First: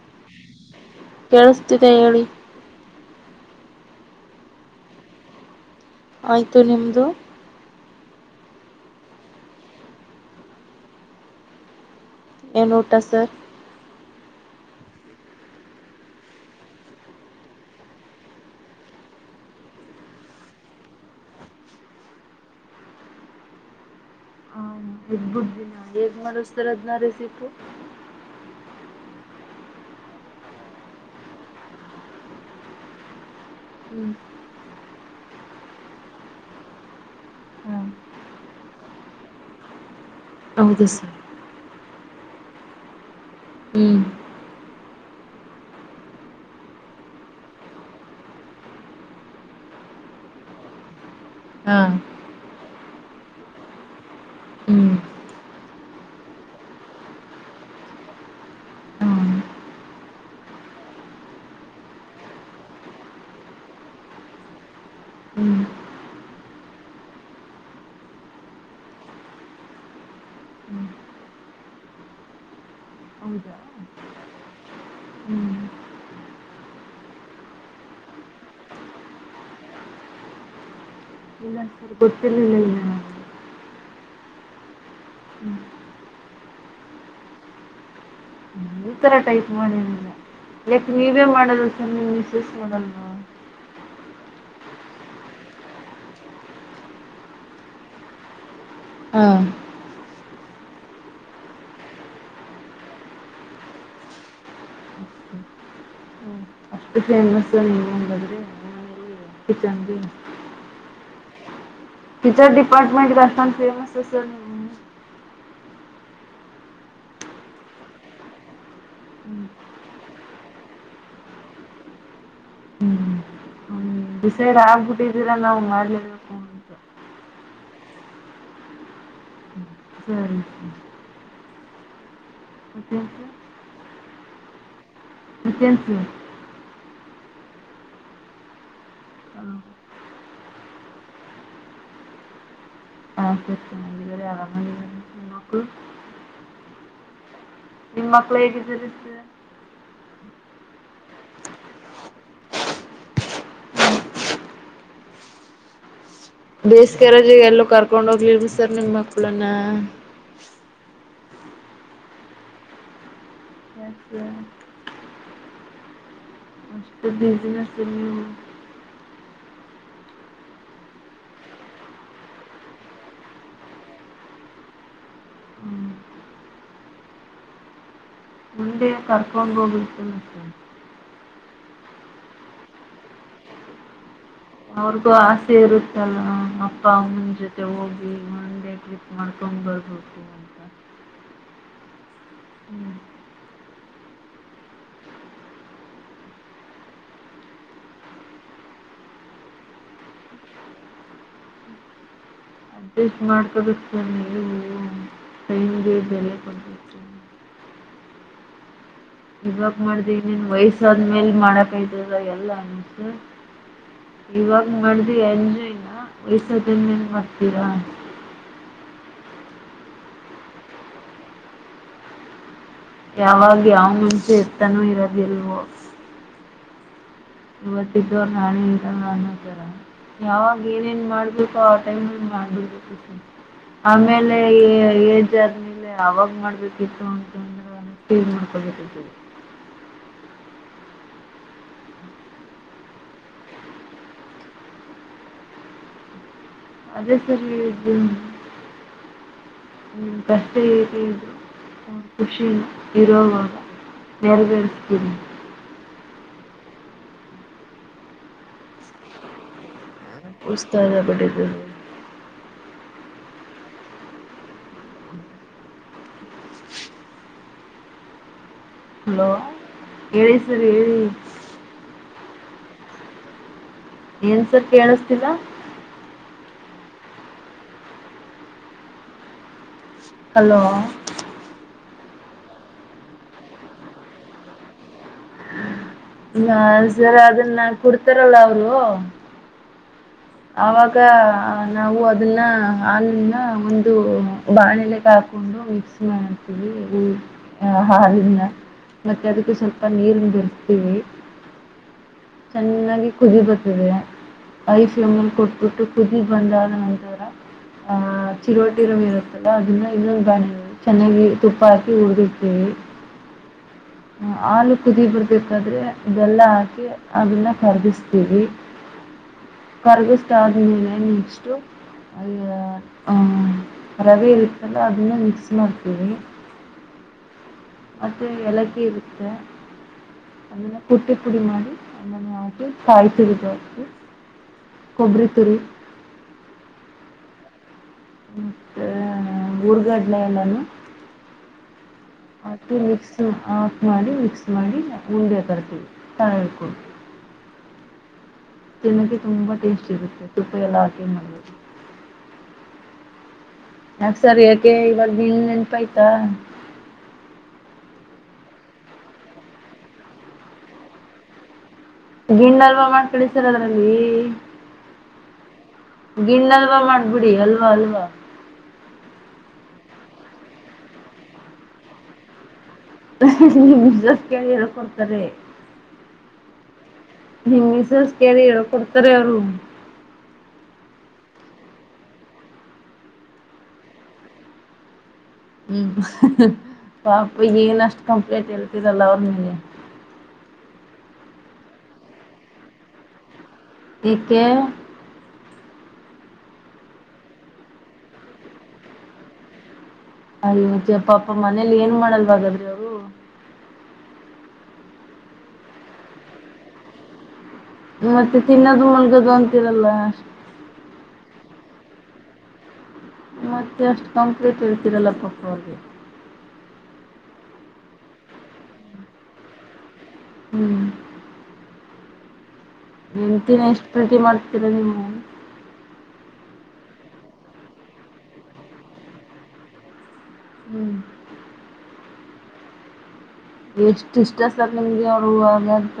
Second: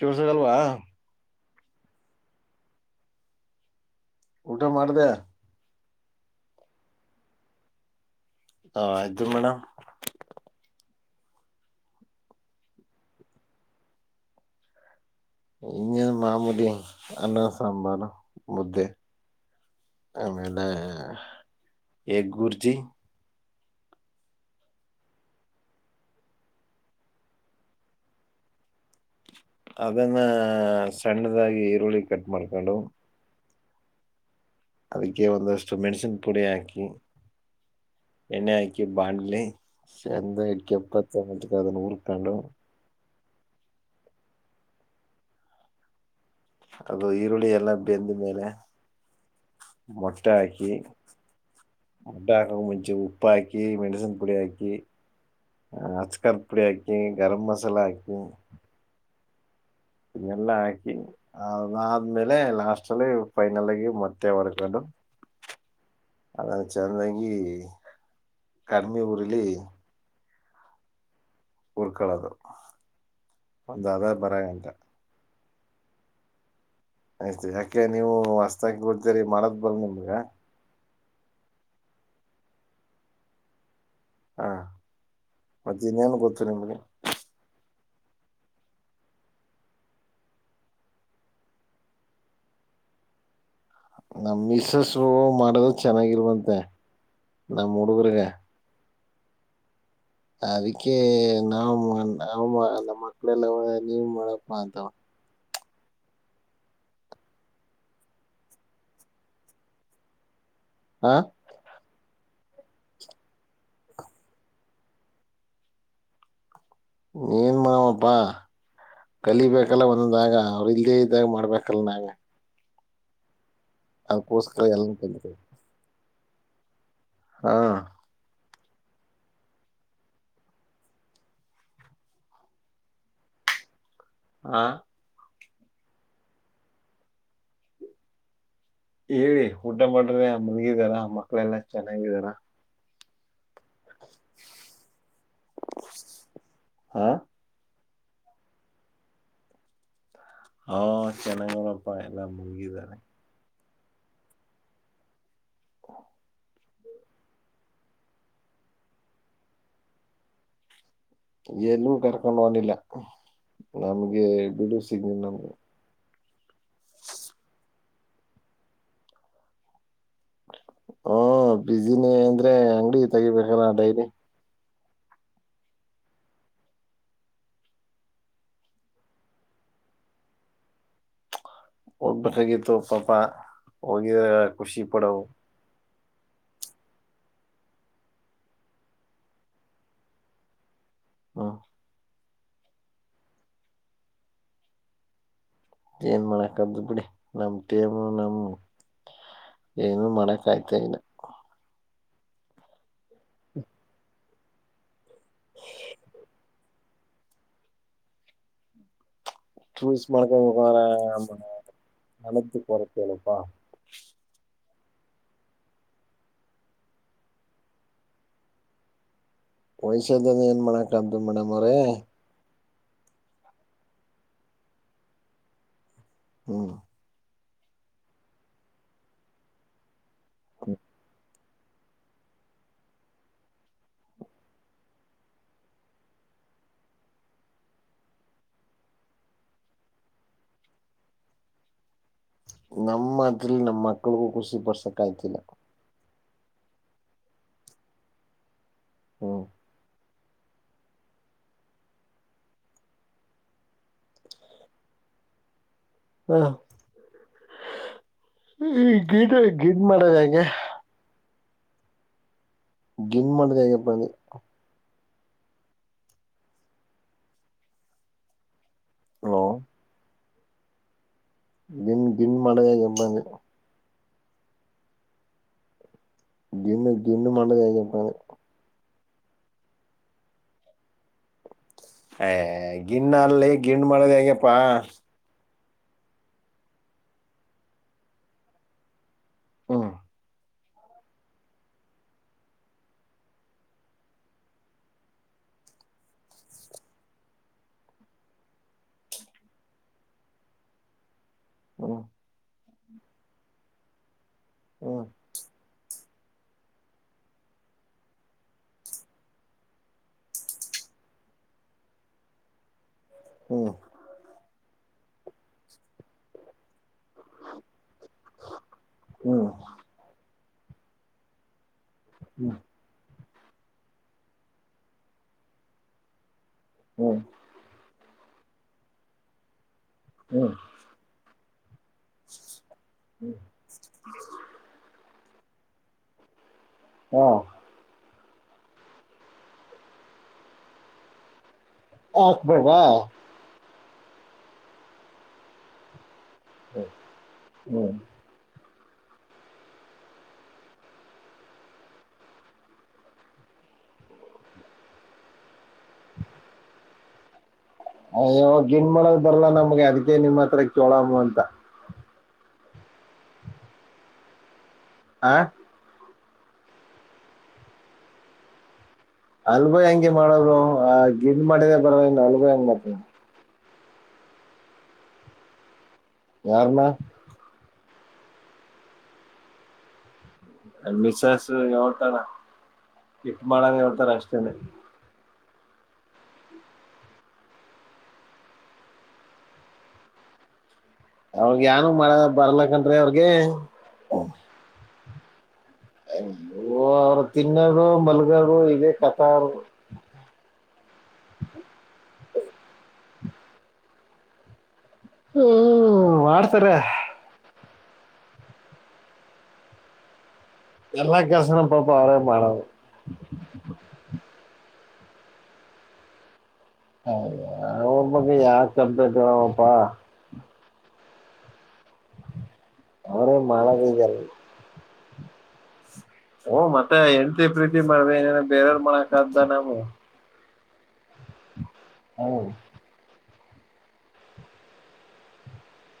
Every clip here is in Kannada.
ಚೋಳಸಗಲ್ವಾ ಕೇಳಿಸ್ತಿದೆ ಹೇಳಿ ಊಟ ಮಾಡ್ದ ಆಯತು ನಿಮದು ಹ ಆಯ್ತು ಮೇಡಮ್ ಏನ್ ಊಟ ಸರ್ ಈ ಮಾಾಮೂಲಿ ಅನ್ನ ಸಂಬಾರ ಮುದ್ದೆ ಆಮೇಲೆ ಎಗ್ ಬುರ್ಜಿ ಹ ಎಗ್ ಬುರ್ಜಿ ಎ ಮರುಸ್ತರ್ನ ರೆ ಸಿಿಪಿ [unintelligible] ಅದನ್ನು ಸಣ್ಣದಾಗಿ ಈರುಳ್ಳಿ ಕಟ್ ಮಾಡ್ಕೊಂಡು ಹ್ಮ್ ಅದಕ್ಕೆ ಒಂದಷ್ಟು ಮೆಣಸಿನ್ ಪುಡಿ ಹಾಕಿ ಎಣ್ಣೆ ಹಾಕಿ ಬಾಾಣಲಿ ಸಂದ ಇ ಕೆಪ್ಪತ್ ಅದನ್ನ ಉರ್ಕೊಂಡು ಹ್ಮ್ ಅದು ಈರುಳ್ಳಿ ಎಲ್ಲ ಬೆಂದ ಮೇಲೆ ಮೊಟ್ಟೆ ಹಾಕಿ ಮೊಟ್ಟೆ ಹಕ್ಕಾಕೆ ಮುಂಚೆ ಉಪ್ಪ ಹಾಕಿ ಮೆಣಸು ಪುಡಿ ಹಾಕಿ ಹ್ಮ್ ಅಕರ ಪುಡಿ ಹಾಕಿಿ ಗರಂ್ ಮಸಾಲಾ ಹಾಕಿ ಇನ್ನಲ್ಲಾ ಹಾಕಿ ಅ್ಮೇಲೆ ಲಾಸ್ಟ ಅಲ್ಲಿ ಫೈನಲ್ಗಿ ಮತ್ತೆ ಹೊರ್ಗದು ಹ್ಮ್ ಅದ ಚೆಂದಾಗಿ ಕಡಿಮೆ ಊರಿಲ್ಲಿ ಹುರ್ಕೊಳ್ಳೋದು ಹೌದಾ ಒಂದು ಅದ ಬರಂತ ಹ್ಮ್ ಆಯ್ತು ಯಾಕೆ ನೀವು ಹೊಸ್ತಾಗಿ ಬಡ್ತರಿ ಮಾಡೋದ್ ಬಲ್ ನಿಮ್ಗ ಇಲ್ಲ ಸರ್ ಗೊತ್ತಿರ್ಲಿಲ್ಲ ಇಲ್ಲ ಹಾ ಮತ್ತ ಇನ್ನೇನು ಗೊತ್ತು ನಿಮಗೆ ನನಗೆ ಈ ತರ ಟೈಪ್ ಮಾಡಿದ ಲಕ್ ನೀವೇ ಮಾಡದೂಸ್ ಮಾಡ ನಮ್ಮ ಮಿಸ್ಸು ಮಾಡೋದು ಚೆನ್ನಾಗಿರ್ಬಂತೆ ನಮ್ಮ್ ಹುಡುಗರ್ಗ ಹಾ ಅದಕ್ಕೆ ನಾವ್ ನಾ ನ ಮಕ್ಳೆಲ್ಲ ನೀವು ಮಾಡಪ್ಪ ಅಂತಾವ ೇಮಸ್ ನೀ ಅದ್ರೆ ಕಿಚನ್ [inaudible] ಹಾ ಚ ಡಡಿಪಾರ್ಟ್ಮೆಂಟ್ ಗತಾನಫೇಮಸ್ ಅ ನೀನು ಮಾಮಪ್ಪಾ ಹ್ಮ್ ಕಲಿಬೇಕಲ್ಲ ಒಂದಂದಾಗ ಅವ್ರು ಇಲ್ಲದೇ ಇದಾಗ ಮಾಡ್ಬೇಕಲ್ಲ ನಾವ ಹ್ಮ್ ಹ್ಮ್ ಡಿಸೈಡ್ ಅದಕ್ಕೋಸ್ಕರ ಎಲ್ಲ ಕಲ್ತ್ರಿ ಆಗ್ಬಿಟ್ಟಿದ್ದೀರಾ ನಾವ್ ಮಾಡ ಹಾ ಹ್ಮ್ ಹ ಹಾ ತ್ಯಂತು ಹೇಳಿ ಸರ್ ಊಟ ಮಾಡ್ರೆ ಆ ಮಲಗಿದಾರ ಮಕ್ಳೆಲ್ಲಾ ಚೆನ್ನಾಗಿದಾರ ಹ ಅ ಹಾ ನಿಮ ಮಕ್ಳು ಹೇಗಿದ್ದ ಹಾ ಚೆನ್ನಂಗಡಪ್ಪಾ ಎಲ್ಲ ಮುಗಿದ್ದಾರೆ ಹ ಬೇಸಿಗೆರಜ ಎಲ್ಲೂ ಕರ್ಕೊಂಡ್ ಹೋಗ್ಲಿರ್ಬ ಸರ್ ನಿಂಗ್ ಮಕ್ಳನ್ನ ಎಏಲ್ಲೂ ಕರ್ಕೊಂಡುವನಿಲ್ಲ ಯಾಕ್ ನಮ್ಗೆ ಸರ್ ಬಿಡುುವ ಸಿಗ್ನಿಲ್ಲ ನಮ್ಗೆ ಬಿಜನೆಸ್ ಇ ಹ ಹ ಬಿಸಿನೇ ಅಂದ್ರೆ ಅಂಗಡಿ ತೆಗಿಬೇಕಲ್ಲ ಡೈಲಿ ಹ್ಮ್ ಮುಂದೆ ಕರ್ಕೊಂಡ ಹೋಗಿರ್ತನೆ ಹೋಗ್ಬೇಕಾಗಿತ್ತು ಪಾಪ ಹೋಗಿದ ಅವ್ರಿಗೂ ಆಸೆ ಇರುತ್ತಲ್ಲ ಅಪ್ಪ ಅಮ್ಮನ ಜೊತೆ ಹೋಗಿ ಮಂದೆ ಮಾಡ್ಕಂಗ ಬರ್ತ ಹಾಂ ಹ್ಮ್ ಏನ್ ಮಾಡಕ್ದ ಬಿಡಿ ನಮ್ ತೇಮ ನಮ್ಮ ಏನು ಮಣಕಯ್ತಾ ಇನ ಮಾಡ್ಕದೇಲೆ ಮ ಬೆಲೆ ಕೊ ಇವಾಗ ಚೂಸ್ ಮಾಡ್ದ ಇನ್ನೇನ್ ಮಾಡ್ಕೋಬೇಕಾರ ವಯಸ್ಸಾದ್ಮೇಲ್ ಮಾಡಕಲ್ಲ ಎಲ್ಲ ಹಣದ್ದು ಕೊರತೆ ಇನ್ಸ ಅಲ್ಲಪ್ಪಾ ಇವಾಗ ಮಾಡಡ್ದು ಎಂಜನ ವಯ್ಸ ಎಂಜನ್ ಮಾಡ್ತೀರಾ ವಯಸ್ಸ್ಯದನ ಏನ್ ಮಾಡಕಂತು ಮೇಡಮ್ ಅವ್ರೆ ಯಾವಾಗ ಯಾವ ಮುಂಚೆ ಎತ್ತನೂ ಇರೋದಿಲ್ವೋ ಹ್ಮ್ ಇವತ್ತಿದ್ದವರು ನಾಣೆ ಇರ ಅನ್ನೋತರ ಯಾವಾಗ ಏನೇನ್ ಮಾಡ್ಬೇಕು ಅವ್ರ ಟೈಮ ಮಾಡ ಆಮೇಲೆ ಜರ್ನಿಲಿ ಯಾಗ್ ಮಾಡ್ಬೇಕಿತ್ತು ಅಂತಂದ ಹ ಸೇರ್ ಮಾಡ್ಕೋಬೇಕರಿ ನಮ್ಮ್ ಮಾತ್ರಲ್ಲಿ ನಮ ಮಕ್ಳಗೂ ಖುಷಿ ಪಡ್ಸಕ್ ಆಯ್ತಿಲ್ಲ ಅದೇ ಸರ್ ಇ ಹ್ಮ ಹ್ಮ್ ಕಷ್ಟದು ಖುಷ ಇರೋಗ ನೆರವೇರಿಸತಿ ಹಾ ಈ ಗಿಡ್ ಗಿಡ್ ಮಾಡದ ಹಂಗೆ ಸ ಕೊಟ್ಟಿದ್ದ ಗಿಂಗ್ ಮಾಡಟದಗಪ್ಪದು ಹಲೋ ಹೇಳಿ ಸರ್ ಹೇಳಿ ಗಿನ್ ಗಿನ್ ಮಾಡದ ಎಮ್ಮ ಏನ್ಸರ್ ಕೇಳಿಸತಿಲ್ಲ [unintelligible] ಗಿನ್ನುು ಮಂಡದಏನುಂಪೆ ಹಲೋ ಅ ಗಿಂಡ ಅಲ್ಲಿ ಗಿಂಡ್ ಮಾಡೋದ್ ಹೇಗಪ್ಪಾ ನ ಸರ ಅದನ್ನ ಕೊಡ್ತಾರಲ್ಲ ಅವರು ಹಾ ಆಗ ನಾವು ಅದನ್ನ ಹಾಲೂನ್ನ ಒಂದು ಬಾಣೆಲೆ ಹಾಕೊಂಡು ಮಿಕ್ಸ್ ಸ್ನವಿ ಹಾರ ಮತ್ತೆ ಅದಕ್ಕ ಸ್ವಲ್ಪ ನೀರ್ ಬಿರೆತೀವಿ ಹಾ ಚೆನ್ನಾಗಿ ಕುದಿ ಬರ್ಟ್ಟಿದೆ ಹ್ಮ್ ಲಲ್ಲಿ ಕೊಟ್ಬಿಟ್ಟು ಕುದಿ ಬಂದಾದ ನಂತರ ಆಹ ಚಿರುರುವಟಿರುವ ಇರುತ್ತಲ್ಲ ಅದನ್ನ ಇನ್ನೊಂದು ಗಾಣೆ ಚೆನ್ನಾಗಿ ತುಪ್ಪ ಹಾಕಿ ಉಡ್ದಿವಿ ಹ್ಮ್ ಹಾಲು ಕುದಿಬರಬೇಕಾದ್ರೆ ಇದೆಲ್ಲ ಹಾಕಿ ಅದನ್ನ ಖರದಿಸ್ತೀವಿ ಹ್ಮ್ ಕರಗಷ್ಟ್ಟಾರ ಮೇಲೆ ನಕ್ಸ್ ಹ್ಮ್ ಅ ರವೆ ಇರುತ್ತಲ್ಲ ಅದನ್ನ ಮಿಕ್ಸ್ ಮಾಡ್ತೀವಿ ಹ್ಮ್ ಮತ್ತು ಲಕ್ಕಿ ಇರುತ್ತೆ ಹ್ಮ್ ಅದನ್ನು ಪುಟ್ಟಿ ಪುಡಿ ಮಾಡಿ ಮನ ಆ ಕಾಯಿ ತುರಿ ಕೊಬ್ಬರಿ ತುರಿ ಹಾ ಮತ್ತ ಊರ್ಗಡ್ನೆ ಎಲ್ಲಾನು ಆಟ ಹಾಕ್ಬೇಕಾ ಚೂ ಆಫ್ ಮಾಡಿ ಮಿಕ್ಸ್ ಮಾಡಿ ಉಂಡೆ ಕರ್ತೀವಿ ತಳ್ಕೊು ಹ ಹ್ಮ ಚೆನ್ನಕ್ಕೆ ತುಂಬಾ ಟೇಸ್ಟ್ ಇರುತ್ತೆ ತುಪ್ಪ ಎಲ್ಲಾ ಹಾಕಿ ಮಾಡ್ದು ಅಕ್ಸರ್ ಯಾಕೆ ಇವಾಗ ನಿನ್ ನೆನ್ಪಾಯ್ತಾ ಅಾವಾಗ ಗಿನ್ ಮೊಳಗ್ ಬರ್ಲ್ಲಾ ನಮಗೆ ಅದಕ್ಕೆ ನಿಮ್ಮ ಹತ್ರ ಕೋಳಾಮ ಅಂತ ಗಿಂಡ ಹಲ್ವ ಮಾಡ್ ಕಡಿಸಿರಲ್ಲ ನಂಗೆ ಆ ಗಿಂಡ್ಲ್ವಾ ಮಾಡ್ಬಿಡಿ ಅಲ್ವಾ ಅಲ್ವಾ ಅಲ್ಬ ಹೆಂಗೆ ಮಾಡೋರು ಆ ಗಿಡ್ ಮಾಡಿದ ಬರ ಇನ್ ಅಲ್ ಹೆಂಗ್ ಮಾಡ ಕ್ಯಯರ್ ಕೊಡ್ತಾರೆ ಯಾರಮ್ಮ ಹಸಸ್ ಕ ಹೇಳ ಕೊಡ್ತಾರೆ ಅವ್ರು ಮಿಸ್ಸ್ ಹೇಳ್ತಾರ ಕಿಕ್ ಮಾಡಾನ ಹೇಳ್ತಾರ ಅಷ್ಟೇನೆ ಹ್ಮ್ ಪಾಪ ಈಗ ಏನಷ್ಟ್ ಕಂಪ್ಲೇಂಟ್ ಇಳ್ತಿದಲ್ಲ ಅವ್ರ ಮಗೆ ಅವಗ ನು ಮಾಡ ಬರ್ಲಕನ್ ಅವ್ರಗೆ ೆ [unintelligible] ಅವರು ತಿನ್ನೋದು ಮಲ್ಗೋರು ಇದೆ ಕಥ ಅವರು ಅದ ತ ಅಪ್ಪಪ್ಪ ಮನೇಲಿ ಏನ್ ಮಾಡಲ್ವಾಗಾದ್ರ ಹ ಹ್ಮ್ ಮಾಡಡ್ತಾರ ಮತ್ತೆ ತಿನ್ನೋದು ಮುಳಗದು ಅಂತಿರಲ್ಲ ಎಲ್ಲ ಕೆಸನ ಪಾಪ ಅವರೇ ಮಾಡಡೆ ಮತ್ತೆ ಅಷ್ಟು ಕಾಂಕ್ರೀಟ್ ಇರ್ತಿರಲ್ಲ [unintelligible] ಅಯ್ಯೋ [unintelligible] ಹ್ಮ್ ಅವರೇ ಹೆಂಡ್ತಿನ್ ಮಾಡೋದು ಎಷ್ಟು ಇದೆಲ್ಲ ಪ್ರೀತಿ ಮಾಡ್ತೀರಾ ನೀವು. ಹು ಮತ್ತೆ ಹೆಂಡ್ತಿ ಪ್ರೀತಿ ಮಾಡ್ದೇ ಏನ್ ಬೇರೆಯವ್ರ್ ಮಾಡಕ್ ಆದ್ದ ನಮು. ಹ್ಮ್ ಹ್ಮ ಎಷ್ಟು ಇಷ್ಟ ಸರ್ ನಿಮ್ಗೆ ಅವರು ವಾಗಂತ.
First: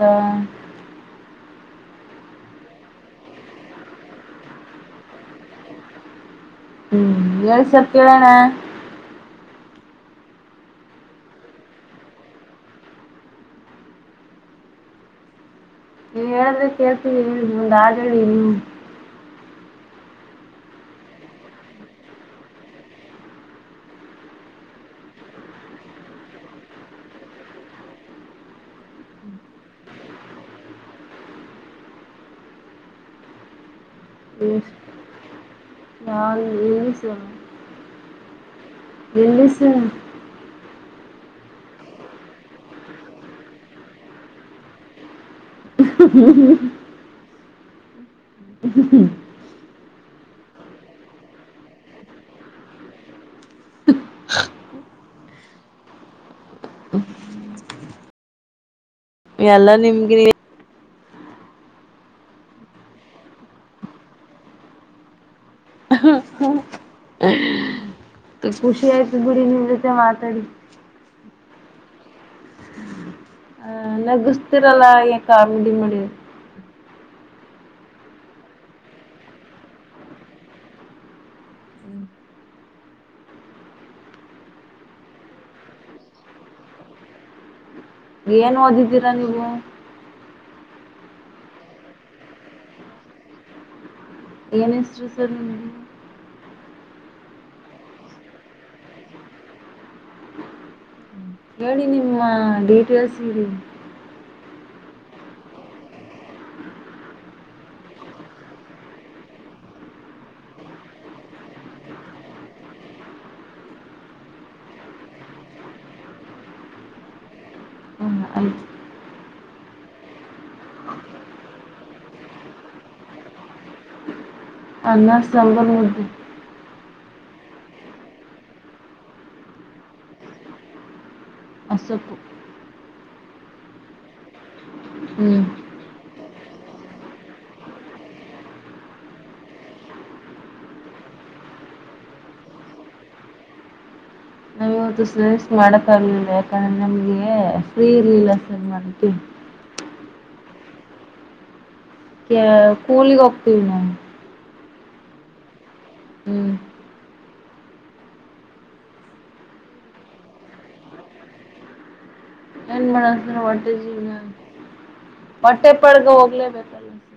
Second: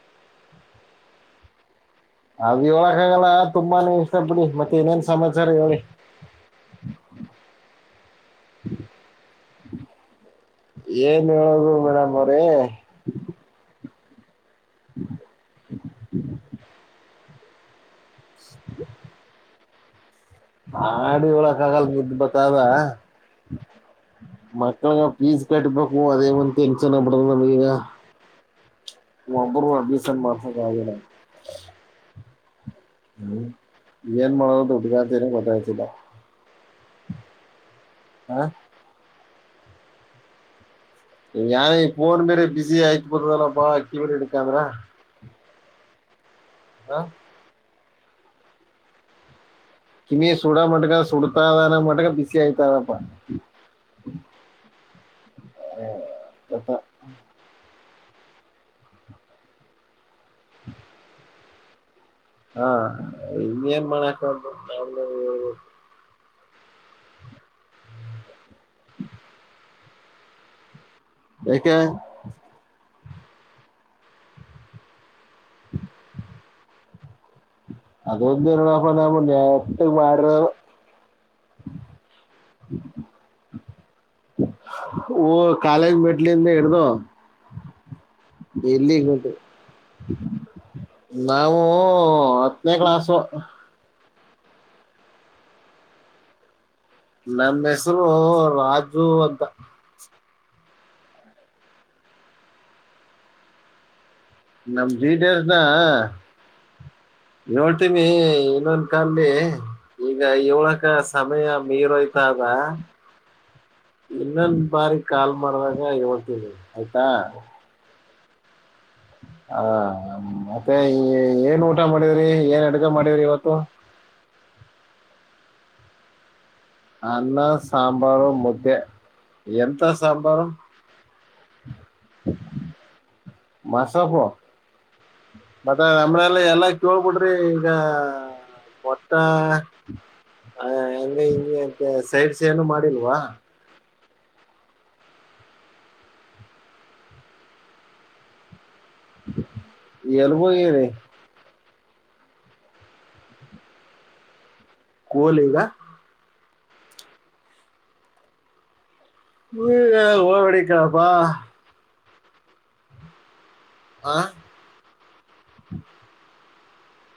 ಹಂಗ್ ಹೇಳಕ್ಕಾಗಲ್ಲ ತುಂಬಾನೆ ಇಷ್ಟ ಬಿಡಿ ಮತ್ತೆ ಇನೇನ್ ಸಮಾಚಾರ ಹೇಳಿ. ಹ್ಮ್ ಹೇಳ್ ಸರ್ ಕೇಳಣ. ಏನ್ ಹೇಳೋದು ಮೇಡಮ್ ಅವ್ರೆ. ಹ ನೀವ್ ಹೇಳ್ದೆ ಕೇಳ್ತೀವಿ ಹೇಳಿ [unintelligible] ಹ ಆಡಿ ಯೋಳಕ್ಕ ಆಗಲ್ [unintelligible] ಬತಾವ. ಮಕ್ಳಗ ಫೀಸ್ ಕಟ್ಬೇಕು ಅದೇ ಒಂದ್ ಟೆನ್ಷನ್ ಆಗ್ಬುಟ್ಟದೆ ನಮ್ಗೀಗ. ಒಬ್ಬರ್ಗೂ ಅಡ್ಮಿಷನ್ ಮಾಡ್ಸಕ್ ಆಗ್ಲಿಲ್ಲ. ಹ್ಮ್ ಇನ್ನೇನ್ ಮಾಡೋದು ಎಷ್ಟು ದುಡ್ಗಾತನ ಗೊತ್ತಾಯ್ತಿಲ್ಲ. [unintelligible] ಹಾ ಎಲ್ಲಿ ಸರ್? ನ್ಯ ಏ ಈ ಫೋನ್ ಮೇರೆ ಬಿಸಿ ಆಯ್ತ್ ಬತದಲ್ಲ [unintelligible] ಅಂದ್ರ. ಹ್ಮ ಹಾ ಹ್ಮ್ಮ ಕಿಮಿಗೆ ಸುಡ ಮಟ್ಕ ಸುಡ್ತಾರಾನ ಮಟ್ಕ ಬಿಸಿ ಆಯತಾರಪ್ಪ. ಹ ಅತ್ತ ಎಲ್ಲ ನಿಮ್ಗೆ [inaudible] ಹಾ ಇನ್ನೇನ್ ಮಾಡಾಕು [unintelligible] ಖುಷಿ ಆಯ್ತು ಬಿಡಿ ನಿಮ್ ಜೊತೆ ಮಾತಾಡಿ. ಯಾಕೆ? ನಗುಸ್ತಿರಲ್ಲ ಏನ್ ಕಾಮಿಡಿ ಮಾಡಿ. ಅದೊಂದೆ ನೋಡಪ್ಪ ನಾವ್ ನೆಟ್ಟಗ್ ಮಾಡ್ರವು. ಹ ಓ ಕಾಲೇಜ್ ಮೆಟ್ಲಿಂದ ಹಿಡ್ದು ಏನ್ ಓದಿದ್ದೀರಾ ಎಲ್ಲಿಂಗೋಟ್ಟ ನೀವು ನಾವು ಹತ್ತನೇ ಕ್ಲಾಸ್ ಏನ ಹೆಸ್ರು ಸರ್ ನಿಮ್ದು? ನನ್ ಹೆಸರು ರಾಜು ಅಂತ. ಹೇಳಿ ನಿಮ್ಮ ಡೀಟೇಲ್ಸ್ ಇ ನಮ್ ಡೀಟೇಲ್ಸನ [unintelligible] ಈಗ ಏಳ್ಕ ಸಮಯ ಮೀರೋಯ್ತಾದ. ಇನ್ನೊಂದ ಬಾರಿ ಕಾಲ್ ಮಾಡಿದಾಗ ಹೇಳ್ತೀನಿ ಆಯ್ತಾ ಹ ಅ [inaudible] ಹ ಮತ್ತೆ ಏನ್ ಊಟ ಮಾಡವ್ರಿ ಏನ್ ಅಡ್ಗ ಮಾಡವ್ರಿ ಇವತ್ತು [unintelligible] ಅನ್ನ ಸಾಂಬಾರ್ ಮುದ್ದೆ ಅನ್ನ ಸಾಂಬಾರು ಮುದ್ದೆ ಎಂತ ಸಾಂಬಾರು ಮಸ್ಸೊಪ್ಪು ಮಸ್ಸೊಪ್ಪು ಹ್ಮ್ [unintelligible] ಮತ್ತ ಆಮೇಲೆ ಎಲ್ಲ ಕೇಳ್ಬಿಡ್ರಿ ಈಗ ಹೊಟ್ಟ [unintelligible] ಹ ಹಂಗಗೆ ಹಿಂಗೆ ಸೈಡ್ ಸ ಏನು ಮಾಡಿಲ್ವಾ [unintelligible] ಇವತ್ತು ಸ್ಸ್ ಮಾಡಕ್ಕಾಗಲಿಲ್ಲ ಯಾಕಂದ್ರೆ ನಮಗೆ ಫ್ರೀ ಇರ್ಲಿಲ್ಲ ಸರ್ ಮಾಡ್ತೀವಿ [unintelligible] ಎಲ್ಲಿ ಹೋಗಿರಿ [unintelligible] ಕೂಲಿಗೆ ಹೋಗ್ತೀವಿ ನಾವು [unintelligible] ಕೂಲಿಗ [inaudible] ಹ್ಮ್ [unintelligible] ಹ್ಮ ಓವೆಡಿಕಪ್ಪಾ [unintelligible] ನನ್ [unintelligible] ಹ್ಮ [inaudible] ಹಾ [unintelligible] ಬಟ್ಟೆಪರ್ಗ ಹೋಗ್ಲೇಬೇಕಲ್ಲ [unintelligible]